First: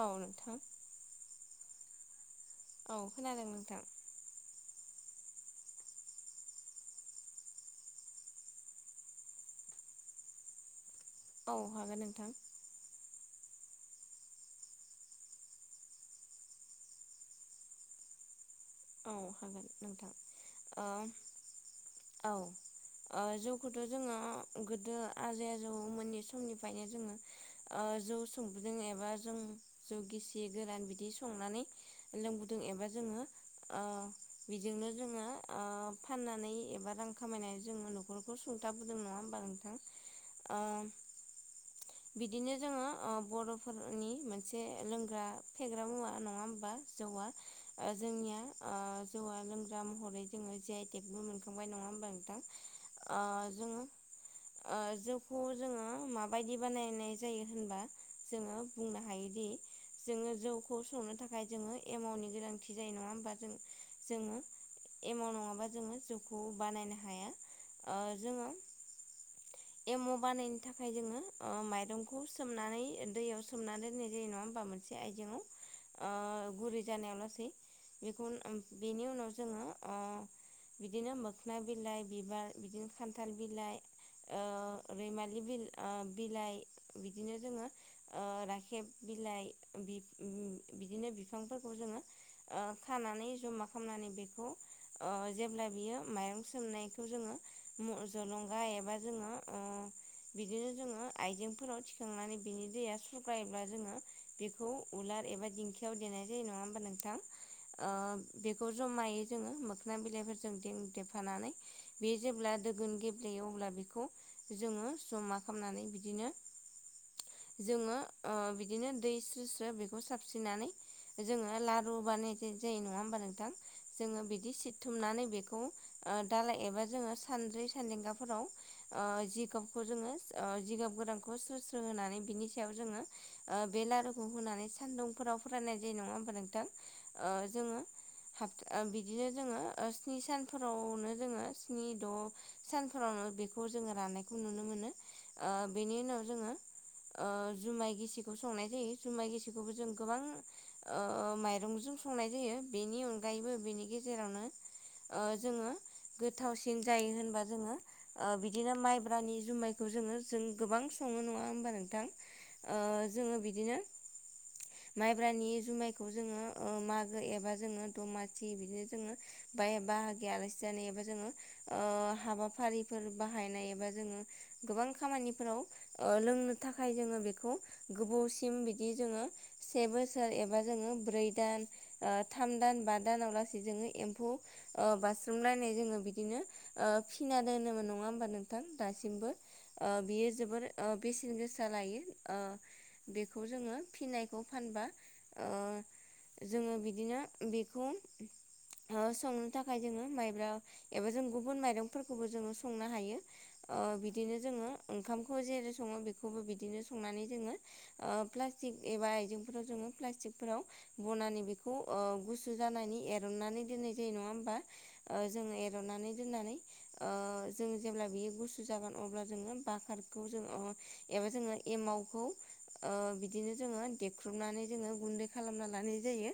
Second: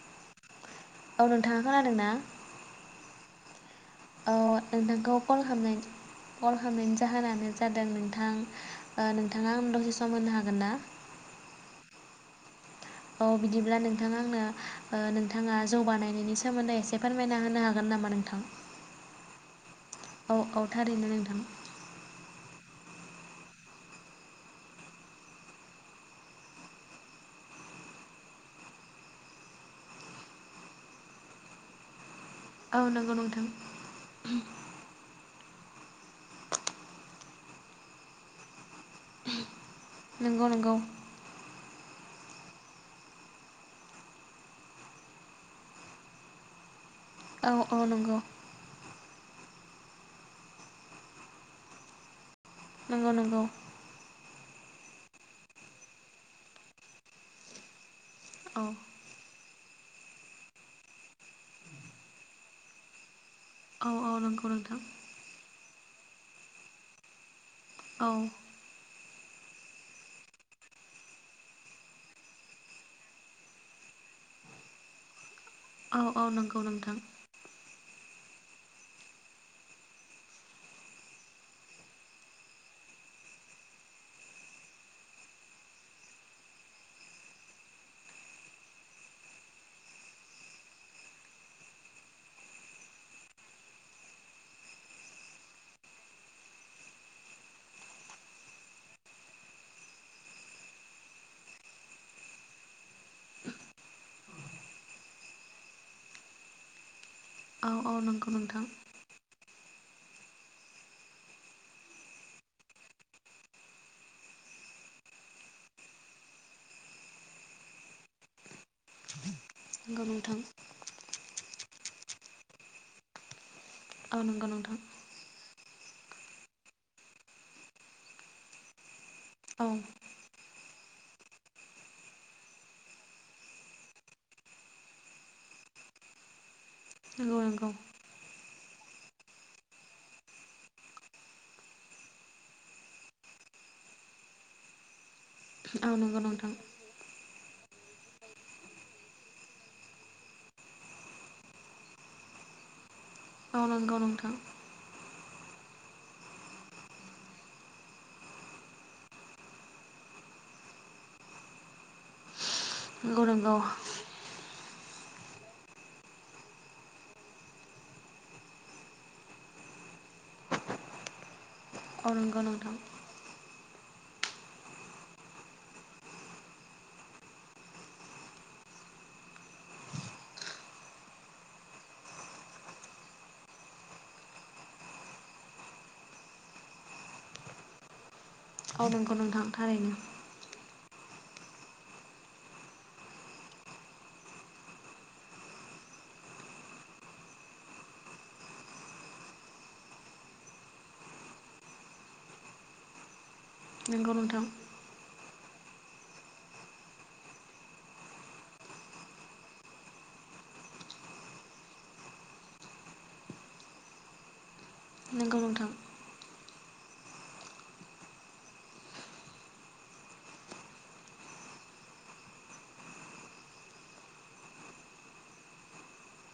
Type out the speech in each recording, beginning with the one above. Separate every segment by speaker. Speaker 1: औ नोंथां
Speaker 2: नोंथाङा खोनादों ना?
Speaker 1: औ खोनादों नोंथां
Speaker 2: औ नों नोंखौ कल खालामनाय कल खालामनायनि जाहोनानो जादों नोंथां ओ नोंथाङा आं दसे सम होनो हागोन ना
Speaker 1: औ हागोन नोंथां
Speaker 2: औ बिदिब्ला नोंथाङा आंनो नोंथाङा जौ बानायनायनि सोमोन्दै एसे फोरमायना होनो हागोन नामान? नामा नोंथां
Speaker 1: औ हागोन नोंथां
Speaker 2: औ औ थारैनो नोंथां
Speaker 1: औ ओ जौखौथ' जोङो गोदो आजै आजौमोननि समनिफ्रायनो जोङो जौ संबोदों एबा जों जौ गिसि गोरान बिदि संनानै लों गुदुं
Speaker 2: औ
Speaker 1: एबा
Speaker 2: नंगौ
Speaker 1: जोङो
Speaker 2: नोंथां
Speaker 1: बिजोंनो जोङो ओ फाननानै एबा रां खामायनानै जों न'खरखौ खोथाबोदों नङा होमबा नोंथां
Speaker 2: नंगौ
Speaker 1: ओ
Speaker 2: नंगौ
Speaker 1: बिदिनो जोङो अ बर'फोरनि मोनसे लोंग्रा फेग्रा मुवा नङा होमबा जौआ
Speaker 2: औ औ नंगौ
Speaker 1: जोंनिया जौवआ लोंग्रा महरै जोङो जे आइ टेबबो मोनखांबाय नङा होमबा नोंथां
Speaker 2: नंगौ
Speaker 1: अ
Speaker 2: नंगौ
Speaker 1: जोङो आं जौखौ जोङो माबायदि बानायनाय जायो होनबा जोङो
Speaker 2: औ
Speaker 1: बुंनो हायोदि जोङो जौखौ संनो थाखाय जोङो एमाउनि गोनांथि
Speaker 2: औ औ
Speaker 1: जों
Speaker 2: नंगौ नोंथां
Speaker 1: एमाव जो जौखौ बानायनो हाया ओ
Speaker 2: औ
Speaker 1: जोङो एम' बानायनो थाखाय जोङो माइरंखौ सोमनानै दैयाव सोमनानै दोननाय जायो नङा होमबा मोनसे
Speaker 2: औ औ
Speaker 1: ओ
Speaker 2: नंगौ
Speaker 1: गुरै
Speaker 2: नोंथां
Speaker 1: जानायावल'सै बेखौ बेनि उनाव जोङो ओ बिदिनो मोखोन बिलाइ बिबार बिदिनो खान्थाल बिलाइ रैमालि बि बिलाइ बिदिनो जोङो ओ राखेब बिलाइ बिदिनो बिफांफोरखौ जोङो ओ खानानै नाय जमा खालामनानै बेखौ अ जेब्ला बेयो माइरं सोंनायाखौ जोङो म जों थुलुंगा एबा जोङो ओ बिदिनो जोङो आइजेंफोराव थिखांनानै बिनि दैया सुग्रायोब्ला जोङो बेखौ उला एबा दिंखि देनाय जायो नङा होनबा नोंथां
Speaker 2: औ औ नंगौ नोंथां
Speaker 1: ओ जमायै जोंङो सना बिलाइफोरजों देंदेफानानै बे जेब्ला दोगोन गेब्लेयो अब्ला बेखौ जोङो जमा खालामनानै बिदिनो जोङो अ दै सु सु बेखौ
Speaker 2: नंगौ नोंथां
Speaker 1: साबस्रिनानै जोङो लारु बानाय जायो नङा होमबा नोंथां
Speaker 2: औ
Speaker 1: जोङो
Speaker 2: नंगौ
Speaker 1: बिदि
Speaker 2: नोंथां
Speaker 1: सिबथुमनानै बेखौ ओ दालाय एबा जोङो सानदै सानदेंगाफोराव ओ
Speaker 2: औ
Speaker 1: जिगाबखौ जोङो ओ जिगाब गोरानखौ स्रो स्रो होनानै बिनि सायाव जोङो ओ बे लारुखौ होनानै सानदुंफोराव फरान नाय जे नङा होब नोंथां ओ
Speaker 2: नंगौ नंगौ
Speaker 1: जोङो बिदिनो जोङो स्नि सानफोरावनो जोङो स्नि द' सानफोरावनो बेखौ जोङो राननायखौ नुनो मोनो ओ
Speaker 2: औ
Speaker 1: बेनि
Speaker 2: नंगौ
Speaker 1: उनाव
Speaker 2: नोंथां
Speaker 1: जोङो ओ जुमाय गिसिखौ संनाय जायो जुमाइ गिसिखौबो जों गोबां ओ माइ रंजों संनाय जायो बेनि अनगायैबो
Speaker 2: औ
Speaker 1: बेनि
Speaker 2: नंगौ नोंथां
Speaker 1: गेजेरावनो जोङो गोथावसिन जायो होनबा जोङो बिदिनो माइब्रानि जुमायखौ जोङो जों गोबां सङो नङा होमबा नोंथां? ओ
Speaker 2: नंगौ
Speaker 1: जोङो
Speaker 2: नंगौ
Speaker 1: बिदिनो माइब्रानि जुमायखौ जोङो ओ मागो एबा जोङो दमासि बिदिनो जोङो बाय बाहागि आलासि जानाय एबा जोङो ओ
Speaker 2: औ नंगौ नोंथां
Speaker 1: हाबाफारिफोर बाहायनाय एबा जोङो गोबां खामानिफोराव ओ लोंनो थाखाय जोङो बेखौ गोबावसिम बिदि जोङो से बोसोर एबा जोङो ब्रै दान थाम दान बा दानावलासे जोङो एम्फौ बाज्रुमलायनाय जोङो बिदिनो फिना दोनोमोन नङा होमबा नोंथां
Speaker 2: औ नंगौ
Speaker 1: दासिमबो
Speaker 2: नोंथां थारैनो
Speaker 1: बियो जोबोर बेसेन गोसा लायो। बेखौ जोङो फिनायखौ फानबा ओ जोङो बिदिनो बेखौ संनो थाखाय जोंङो माइब्रा एबा जों गुबुन माइरंफोरखौबो जोंङो संनो हायो। ओ
Speaker 2: नंगौ
Speaker 1: बिदिनो
Speaker 2: नोंथां
Speaker 1: जोङो ओंखाम जेरै सङो बेखौबो बिदिनो संनानै जोङो ओ प्लास्टिक एबा आइजेंफोराव जोङो प्लास्टिक फोराव बनानै बेखौ ओ गुसु जानानै एरननानै दोननाय जायो नङा होमबा?
Speaker 2: नंगौ
Speaker 1: जों
Speaker 2: नोंथां
Speaker 1: एरनानै दोननानै ओ जों जेब्ला बियो गुसु जागोन अब्ला जोंङो बाखारखौ जोंङो एबा जोंङो एमावखौ ओ बिदिनो जोङो देख्रुबनानै जोङो गुन्दै खालामनानै लानाय जायो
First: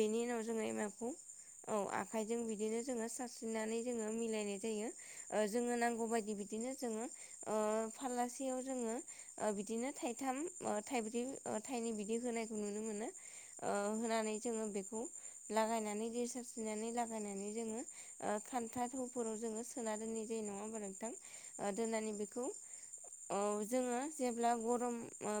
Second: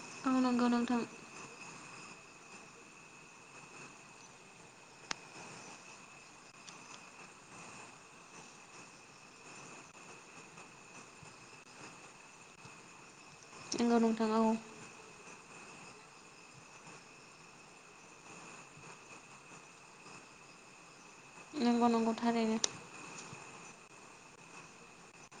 Speaker 1: बेनि
Speaker 2: औ
Speaker 1: उनाव जोंङो
Speaker 2: नंगौ नोंथां
Speaker 1: एमाखौ‌ औ आ आखाइजों बिदिनो जोंङो सारस्रिनानै जोंङो मिलायनाय जायो जोङो नांगौबायायदि बिदिनो जोंङो ओ फालासे जोंङो बिदिनो थाइथाम थाइब्रै थाइनै बि बिदि होनायखौ नुनो मोनो
Speaker 2: नंगौ नोंथां
Speaker 1: होनानै
Speaker 2: औ
Speaker 1: जोङो बेखौ लागायनानै दै सारस्रिनानै लागायनानै जोङो खान्था थावफोराव जोङो सोना दोननाय जायो। नङा होनबा नोंथां
Speaker 2: नंगौ
Speaker 1: दोननानै
Speaker 2: नंगौ
Speaker 1: बेखौ
Speaker 2: थारैनो
Speaker 1: जोङो जेब्ला गरम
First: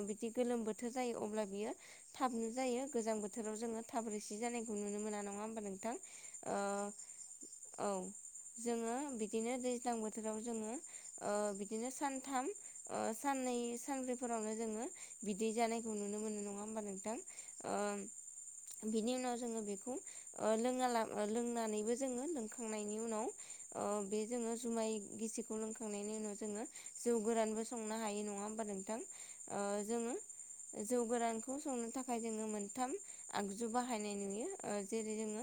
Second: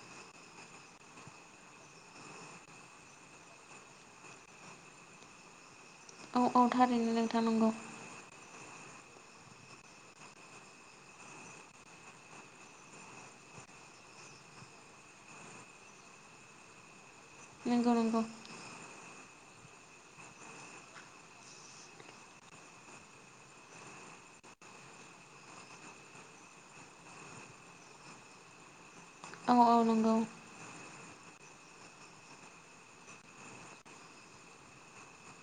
Speaker 1: बिदि गोलोम बोथोर जायो अब्ला बियो थाबनो जायो। गोजां बोथोराव जोङो थाब रोसि जानायखौ नुनो मोना नङा होनबा नोंथां?
Speaker 2: औ
Speaker 1: ओ
Speaker 2: औ थारैनो नोंथा नंगौ।
Speaker 1: औ जोङो बिदिनो दैज्लां बोथोराव जोङो ओ बिदिनो सानथाम साननै सानब्रैफोरावनो जोंङो बिदिजानायखौ नुनो मोनो नङा होमबा नोंथां?
Speaker 2: नोंगौ
Speaker 1: ओ
Speaker 2: नोंगौ
Speaker 1: बिनि उनाव जोङो बेखौ ओ लोंना लोंनानैबो जोङो लोंखांनायनि उनाव ओ बे जोङो जुमाय गिसिखौ लोंखांनायनि उनाव जोङो जौ गोरानबो संनो हायो नङा होनबा नों थां
Speaker 2: औ औ
Speaker 1: जोंङो
Speaker 2: नंगौ
Speaker 1: जौ गोरानखौ संनो थाखाय जोंङो मोनथाम आगजु बाहायनाय नुयो जेरै जोंङो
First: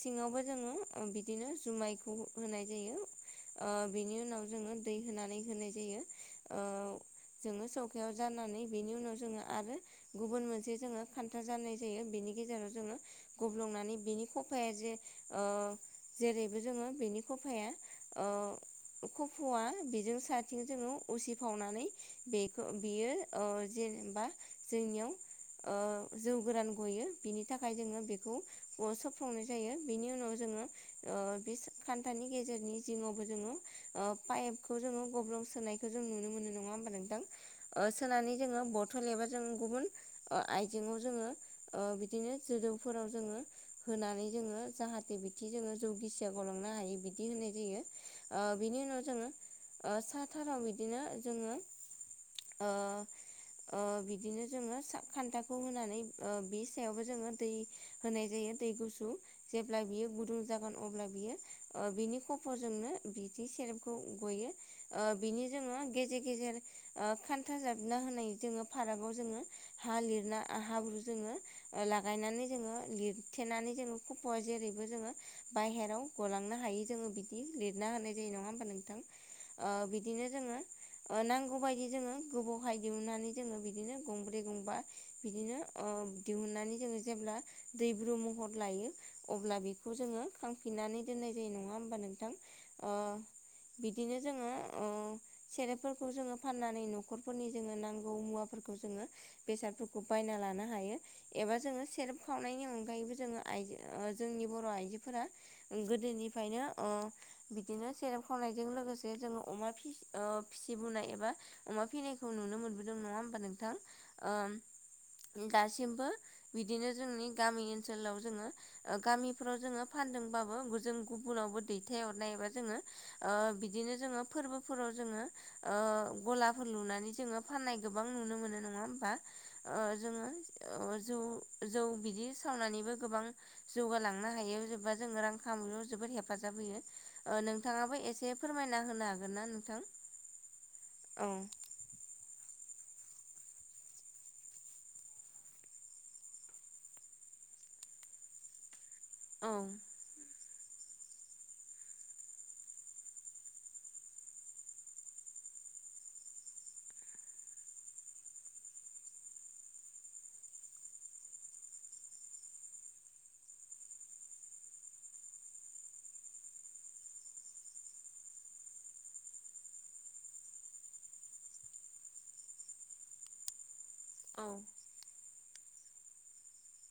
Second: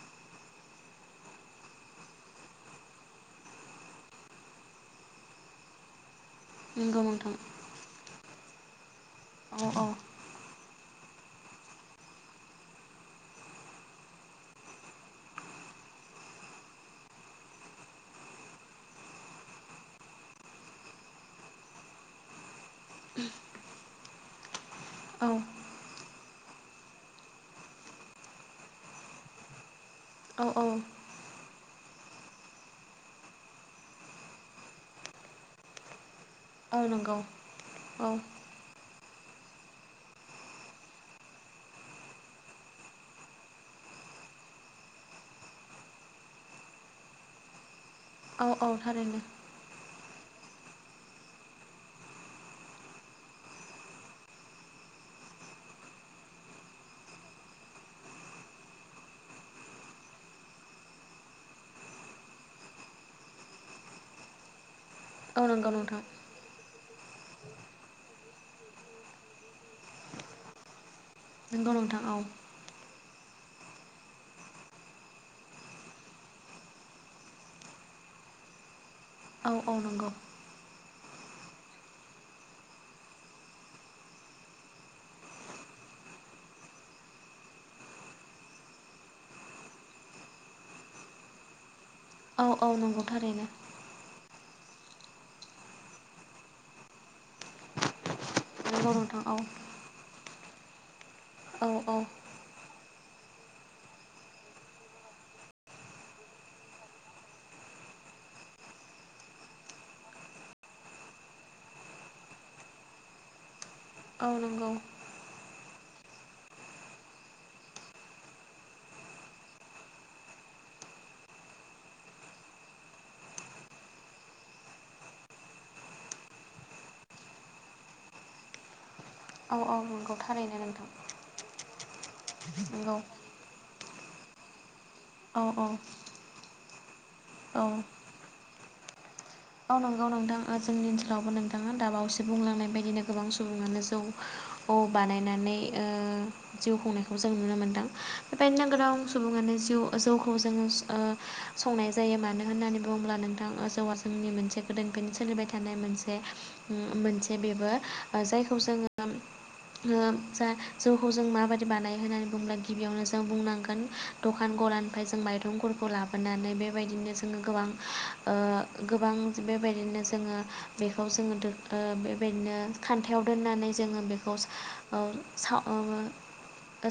Speaker 1: सिङावबो जोंङो बिदिनो जुमायखौ होनाय जायो। ओ बिनि उनाव जोंङो दै होनानै होनाय जायो।
Speaker 2: नंगौ नोंथां।
Speaker 1: जानानै बेनि उनाव जोंङो
Speaker 2: औ
Speaker 1: आरो
Speaker 2: औ
Speaker 1: गुबुन मोनसे जोङो खान्था जनाय जायो बिनि गेजेराव जोङो गब्लंनानै बिनि खफाया जे ओ जेरैबो जोङो बेनि खफाया ओ खफ'वा बेजों साथिं जोङो उसिफावनानै बेखौ बेयो अ जे एबा जोंनियाव
Speaker 2: औ
Speaker 1: जौ गोरान गयो बिनि थाखाय जोंङो बेखौ अरसबफ्रंनाय जायो। बिनि उनाव
Speaker 2: औ औ
Speaker 1: जोङो बे खान्थानि गेजेरनि जिङावबो जोङो पाइपखौ जोङो गब्लं सोनायखौ जों नुनो मोनो। मोनो नङा
Speaker 2: औ
Speaker 1: हबा
Speaker 2: नंगौ
Speaker 1: नोंथां
Speaker 2: औ
Speaker 1: सोनानै जोङो बथल एबा जों गुबुन ओ आइजेंयाव जोङो ओ बिदिनो जोदौफोराव जोङो होनानै जोङो जाहाथे ज ज गांनो हायो बिनाय ज
Speaker 2: औ औ
Speaker 1: बिनि उनाव
Speaker 2: थारैनो
Speaker 1: जोङो साथाराव बिदिनो जोङो ओ ओ बिदिनो जोङो सा खान्थाखौ होनानै बे सायावबो जोङो दै होनाय जायो दै गुसु जेब्ला बियो गुदुं जागोन अब्ला बियो बिनि खफजोंनो बिदि सेरेपखौ गयो।
Speaker 2: औ
Speaker 1: बिनि
Speaker 2: नंगौ
Speaker 1: जोङो
Speaker 2: नोंथां
Speaker 1: गेजेर गेजेर खान्था जाबना होनाय जोङो फारागाव जोङो हा लिरना हाब्रु जोङो
Speaker 2: नंगौ नोंथां औ
Speaker 1: लागायनानै जोङो लिर थेनानै जोङो खफ'आ जेरैबो जोङो बायहेराव गलांनो हायि जोङो बिदि लिरना होनाय जायो। नङा होमबा नोंथां
Speaker 2: औ
Speaker 1: ओ
Speaker 2: औ नंगौ
Speaker 1: बिदिनो जोंङो ओ नांगौ बायदि जोंङो गोबावहाय दिहुननानै जोंङो बिदिनो गंब्रै गं बिदिनो अ दिहुनानै जेब्ला दैब्रु महर लायो अब्ला बेखौ जोङो खांफिननानै दोननाय जायो नङा हबा नोंथां
Speaker 2: औ औ
Speaker 1: ओ
Speaker 2: नंगौ थारैनो
Speaker 1: बिदिनो जोङो सेरेफोरखौ जोङो फाननानै न'खरफोरनि जोङो नांगौ मुवा
Speaker 2: नंगौ नोंथां औ।
Speaker 1: बेखौ बायना लानो हायो एबा
Speaker 2: औ
Speaker 1: जों
Speaker 2: औ
Speaker 1: सेरेब खावनायनि अनगायैबो ओ जोंनि बर' आइजोफोरा गोदोनिफ्रायनो ओ बिदिनो सेर खावनायजों लोगोसे जोङो अमा फिसिबोनाय एबा अमा फिनायखौ नुनो मोनबोदों नङा होमाबा नोंथां
Speaker 2: औ
Speaker 1: ओम
Speaker 2: नंगौ
Speaker 1: दासिमबो बिदिनो जोंनि गामि ओनसोलाव जोङो गामिफ्राव जोङो फानदोंबाबो जों गुबुनावबो दैथायहरनायबा जोङो बिदिनो जोङो फोरबोफोराव जोङो ओ गलाफोर लुनानै जोङो फाननाय गोबां नुनो मोनो नङा होमबा?
Speaker 2: औ
Speaker 1: ओ
Speaker 2: नंगौ थारैनो नोंथां
Speaker 1: जोङो ज जौ बिदि सावनानैबो
Speaker 2: नंगौ
Speaker 1: गोबां
Speaker 2: औ
Speaker 1: जौगालाङो हायो जेनेबा जोङो रां
Speaker 2: औ
Speaker 1: खामायनायाव‌ जोबोर हेफाजाब होनो
Speaker 2: औ
Speaker 1: नोंथांआबो एसे फोरमायना होनो हागोन ना
Speaker 2: औ
Speaker 1: नोंथां?
Speaker 2: नंगौ नोंथाङा जोंनि
Speaker 1: औ
Speaker 2: ओनसोलावबो नोंथाङा दाब बावैसो बुंलांनाय बायदिनो गोबां सुबुङानो जौ बानायनानै ओ जिउ खुंनायखौ जों नुनो मोनदों आमफ्राय नोगोराव
Speaker 1: औ
Speaker 2: सुबुङानो जिउ जौखौ जोङो संनाय जायो मानो होननानै बुङोब्ला नोंथाङा जौआ जोंनि मोनसे गोदोनिफ्रायनो सोलिबाय थानाय मोनसे मोनसे बेबो जायखौ जोङो जा जौखौ जों माबायदि बानायो होननानै बुंङोब्ला गिबियावनो जों बुंनांगोन दख दखान गलानिफ्राय जों माइरंफोरखौ लाबोनानै बेबायदिनो जोङो गोबां ओ गोबां बेबायदिनो जोङो बेखौ जोङो बेबायदिनो खान्थायाव दोननानै जोङो बेखौ
Speaker 1: औ
Speaker 2: साव ओ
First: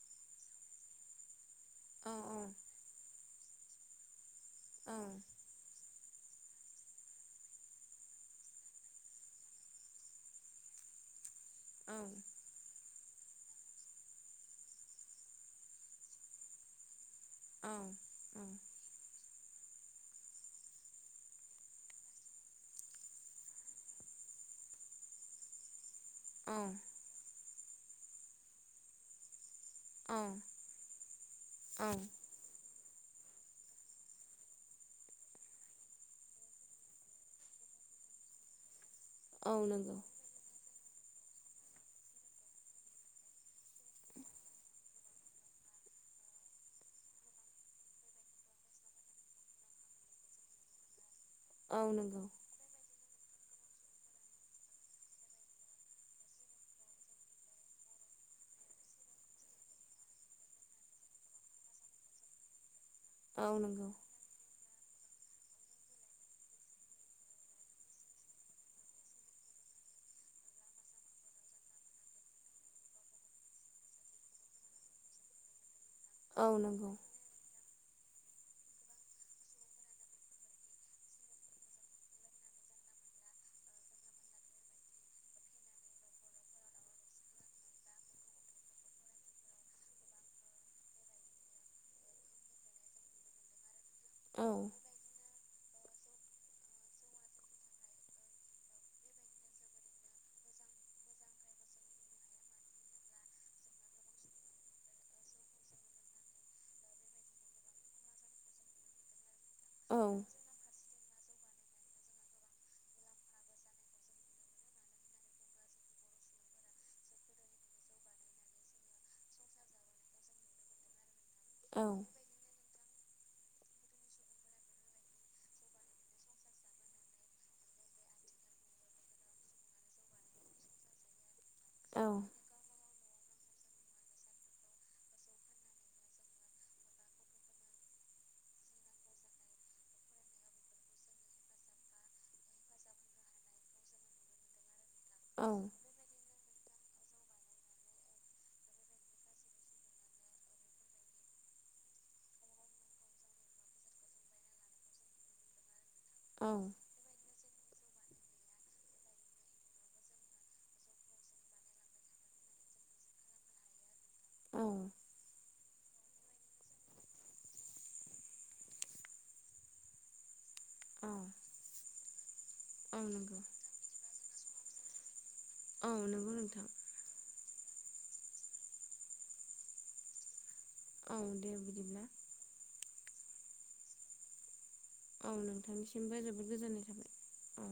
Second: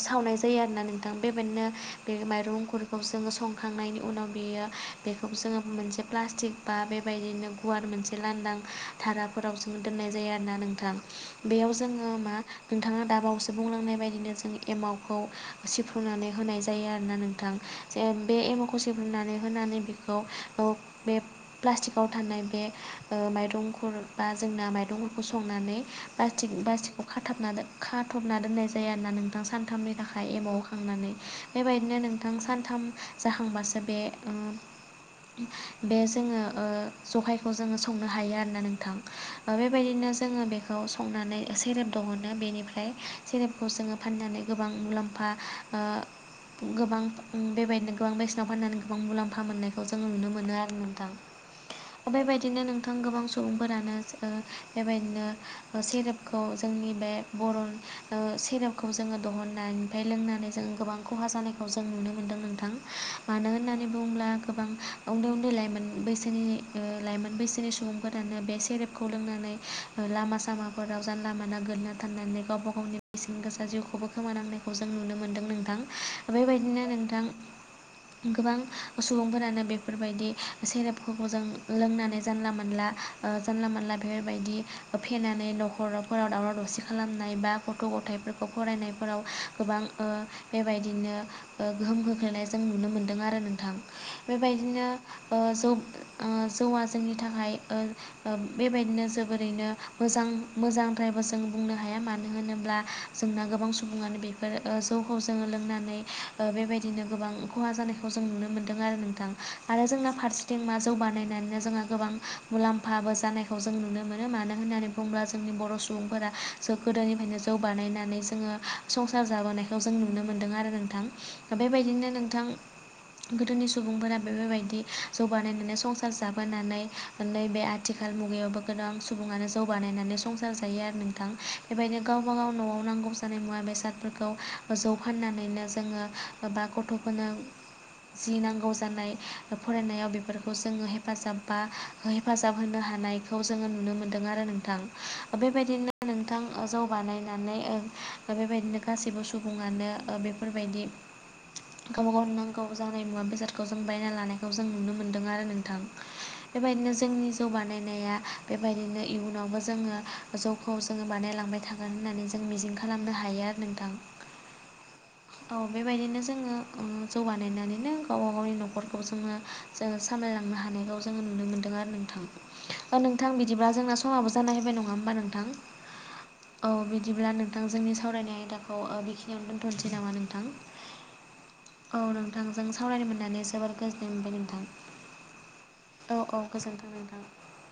Speaker 2: सावनाय जायो आरोना नोंथां बेबायदिनो
Speaker 1: औ
Speaker 2: बे माइरंफोरखौ जोङो संखांनायनि उनाव बेयो
Speaker 1: औ
Speaker 2: बेखौ जोङो मोनसे प्लास्टिक बा बेबायदिनो गुवार मोनसे लांदां धाराफोरावसो दोननाय जायो आरोना नोंथां बेयाव
Speaker 1: औ
Speaker 2: जोंङो मा नोंथांङा दाबावसो बुंलांनाय बायदिनो जों एमावखौ सिफ्रुनानै होनाय जायो आरोना नों थां जे बे
Speaker 1: औ औ
Speaker 2: एमकसेफोरनानै होनानै बेखौ बे प्लास्टिकआव थानाय बे ओ माइरंफोर बा जोंना माइरंफोरखौ संनानै बटिक
Speaker 1: औ
Speaker 2: बासटिखौ खाथाबना खाथबना दोननाय जाया होनना नोंथां सान थामनि
Speaker 1: औ
Speaker 2: थाखाय एबाव खांनानै
Speaker 1: औ
Speaker 2: बेबायदिनो नोंथां सानथाम जाहांबासो बे बे जोङो जहायखौ जोंङो संनो हायो आरोना
Speaker 1: औ
Speaker 2: नोंथां
Speaker 1: नंगौ
Speaker 2: बेबायदिनो जोंङो बेखौ खौ संनानै सेरेब दहनो बेनिफ्राय सेरेबखौ जोंङो फाननानै गोबां मुलाम्फा ओ गोबां बेबायदिनो गोबां बेसेनाव फाननानै गोबां मुलाम्फा मोननायखौ जोङो नुनो मोनो आरो नोंथां।
Speaker 1: औ नंगौ
Speaker 2: बेबायदिनो नोंथां गोबां सम। सुबुंफोरानो बेबायदिनो सेरेपखौ जोंनि बे बर ओ सेरेपखौ जोंङो दहन नानिफ्राय लोंनानै जोंङ गोबां खहा जानायखौ जों नुनो मोन्दों नोंथां।
Speaker 1: औ
Speaker 2: मानो
Speaker 1: नंगौ
Speaker 2: होननानै बुङोब्ला गोबां उन्दै उन्दै लाइमोन बैसा जोंनि लाइमोन बैसोनि सुबुंफोरानो बे सेरेबखौ लोंनानै लामा सामाफोराव जानला लामा नागिरनो थांनानै गावबा गावनि बेसेन गोसा जिउखौबो खोमानांनायखौ जों नुनो मोनदों नोंथां।
Speaker 1: औ
Speaker 2: बेबायदिनो
Speaker 1: नंगौ
Speaker 2: नोंथां गोबां सुबुंफोरानो बेफोरबायदि सेरेप नखौ जों लोंनानै जानला मोनला ओ जानला मोनला बेफोरबायदि फेनानै न'खराव फोराव दावराव दावसि खालामनाय बा गथ' गथायफोरखौ फरायनायफोराव गोबां बेबायदिनो बिनो गोहोम खोख्लैनाय जों नुनो मोन्दों आरो नोंथां
Speaker 1: औ
Speaker 2: बेबायदिनो जौ जौआ जोंनि थाखाय ओ बेबायदिनो जोबोरैनो मोजां मोजां फ्रायबो जों बुंनो हाया मानो होनोब्ला जोंना गोबां सुबुङानो बेफोर जौखौ जोङो लोंनानै बेबायदिनो गोबां खहा जानायखौ जों नुनो मोनदों आरो नोंथां आरो
Speaker 1: औ
Speaker 2: जोंना फारसे ‌ना जौ बानायनानै जोङो गोबां मुलाम्फाबो जानायखौ जों नुनो मोनो मानो होननानै बुङोब्ला जोंनि बर' बर' सुबुंफोरा ज्स गोदोनिफ्रायनो जौ बानायनानै जोङो संसार जाबोनायखौ जों नुनो मोनदों आरो नोंथां
Speaker 1: औ
Speaker 2: बेबायदिनो नोंथां गोदोनि सुबुंफोरा बेफोरबायदि जौगानायनानै संसार जाबोनानै नैबे आथिखाल मुगायावबो गोबां सुबुङानो जौगानायनानै संसार जायिआ नोंथां बेबायदिनो
Speaker 1: औ
Speaker 2: गावब गाव न'आव नांगौ जानाय मुवा बेसाद जौ फा फानानैनो जोङो बा गथ'फोरनो जिनांगौ जानाय फरायनायाव बेफोरखौ जोङो हेफाजाब बा हेफाजाब होनो हानायखौ जोङो नुनो मोनदों आरो नोंथां।
Speaker 1: औ
Speaker 2: बेबायदिनो नोंथाङा जौ बानायनानै बेबायदिनो गासैबो सुबुङानो बेफोरबायदि गावबा गाव नांगौ जानाय मुवा बेसादखौ जों बायना लानायखौ जों नुनो मोनो। नोंथां बेबायदिनो जोंनि जौ बानाय नाया बेबायदिनो इयुनावबो जोङो जौखौ जोङो बानायलांबाय थागोन होननानै जों मिजिं खालाम खालामनो हायो आरो नोंथां।
Speaker 1: औ
Speaker 2: औ बेबायदिनो जोङो उम जौगानायनानैनो गावबा गावनि न'खरखौ जोङो जोङो सामलायलांनो हानायखौ जोङो नुनो मोनदों आरो नोंथांखौ नोंथां
Speaker 1: नंगौ
Speaker 2: बिदिब्ला जोंना समाबो जानाय होबाय नङा होमबा नोंथां
Speaker 1: औ नंगौ नोंथां
Speaker 2: औ बिदिब्ला नोंथां नोंथां जोंनि सावरायनाय आयदाखौ बेखिनियावनो दोन्थ'नोसै नामा नोंथां
Speaker 1: औ दे
Speaker 2: औ
Speaker 1: बिदिब्ला
Speaker 2: नोंथांजों सावरायनो मोननानै जोबोर गोजोननाय मोनबाय नोंथां।
Speaker 1: औ
Speaker 2: औ
Speaker 1: नोंथांनिसिमबो
Speaker 2: औ
Speaker 1: जोबोद गोजोननाय
Speaker 2: गोजोन्थों नोंथां
Speaker 1: थाबाय औ।